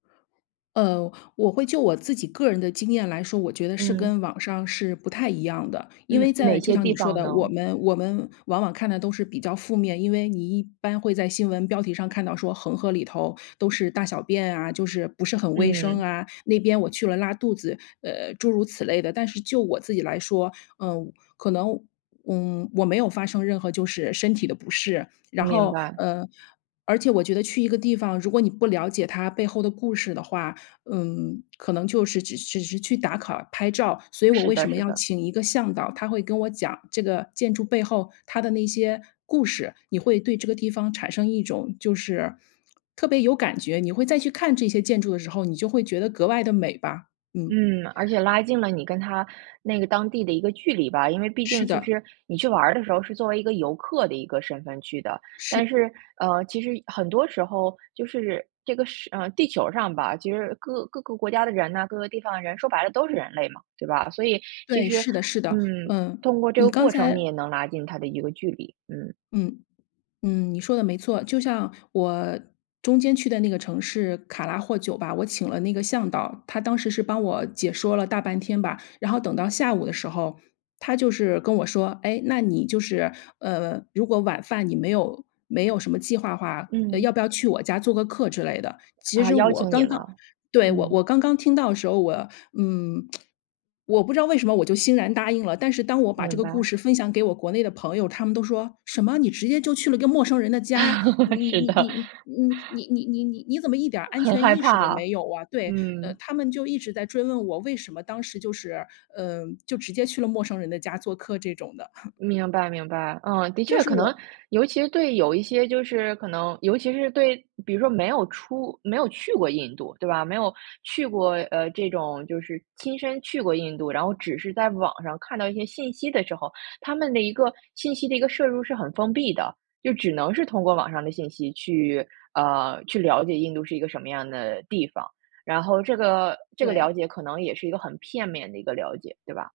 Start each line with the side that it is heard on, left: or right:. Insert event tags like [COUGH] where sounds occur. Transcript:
left: 呃，我会就我自己个人的经验来说，我觉得是跟
right: 嗯。
left: 网上是不太一样的。因为
right: 嗯，
left: 在
right: 哪
left: 就
right: 些
left: 像
right: 地
left: 你说
right: 方
left: 的，我
right: 呢？
left: 们我们往往看的都是比较负面，因为你一般会在新闻标题上看到说恒河里头都是大小便啊，就是不是很卫生
right: 嗯。
left: 啊，那边我去了拉肚子，呃，诸如此类的。但是就我自己来说，嗯，可能，嗯，我没有发生任何就是身体的不适。然
right: 明
left: 后，
right: 白。
left: 呃，而且我觉得去一个地方，如果你不了解它背后的故事的话，嗯，可能就是只只是去打卡、拍照。所以我
right: 是
left: 为
right: 的
left: 什么
right: 是
left: 要
right: 的。
left: 请一个向导，他会跟我讲这个建筑背后它的那些故事。你会对这个地方产生一种就是特别有感觉，你会再去看这些建筑的时候，你就会觉得格外的美吧。嗯。
right: 嗯，而且拉近了你跟它那个当地的一个距离吧。因为毕
left: 是
right: 竟其
left: 的，
right: 实你去玩儿的时候，是作为一个游客的一个身份去的。
left: 是
right: 但是，呃，其实很多时候就是这个是呃，地球上吧，其实各各个国家的人呢，各个地方的人说白了都是人类嘛，对吧？所以其
left: 对，
right: 实，
left: 是的是的，
right: 嗯，
left: 嗯，
right: 通过这
left: 你
right: 个
left: 刚
right: 过程，你
left: 才
right: 也能拉近它的一个距离，嗯。
left: 嗯，嗯，你说的没错。就像我中间去的那个城市卡拉霍酒吧，我请了那个向导。他当时是帮我解说了大半天吧，然后等到下午的时候，他就是跟我说：“诶，那你就是，呃，如果晚饭你没有没有什么计划的话，呃，要
right: 嗯。
left: 不要去我家做个客之类的。“其
right: 啊，
left: 实
right: 邀
left: 我
right: 请你
left: 刚刚
right: 了，
left: 对，我我
right: 嗯。
left: 刚刚听到的时候，我嗯，[SMACKS LIPS] 我不知道为什么我就欣然答应了。但是当我把这
right: 明
left: 个故
right: 白。
left: 事分享给我国内的朋友，他们都说：“什么，你直接就去了一个陌生人的家？你
right: [LAUGHS] 是
left: 你
right: 的。
left: 你你
right: [CHUCKLES]
left: 你你你你你你你怎么一点安
right: 很
left: 全
right: 害
left: 意识都
right: 怕，
left: 没有啊，“对，呃，
right: 嗯。
left: 他们就一直在追问我，为什么当时就是，呃，就直接去了陌生人的家做客这种的。[CHUCKLES]
right: 明白明白。嗯，的
left: 但
right: 确
left: 是
right: 可能
left: 我
right: 尤其对有一些就是可能尤其是对比如说没有出没有去过印度对吧，没有去过，呃，这种就是亲身去过印度。然后只是在网上看到一些信息的时候，他们的一个信息的一个摄入是很封闭的，就只能是通过网上的信息去，呃，去了解印度是一个什么样的地方。然后这个这个了
left: 对。
right: 解可能也是一个很片面的一个了解，对吧？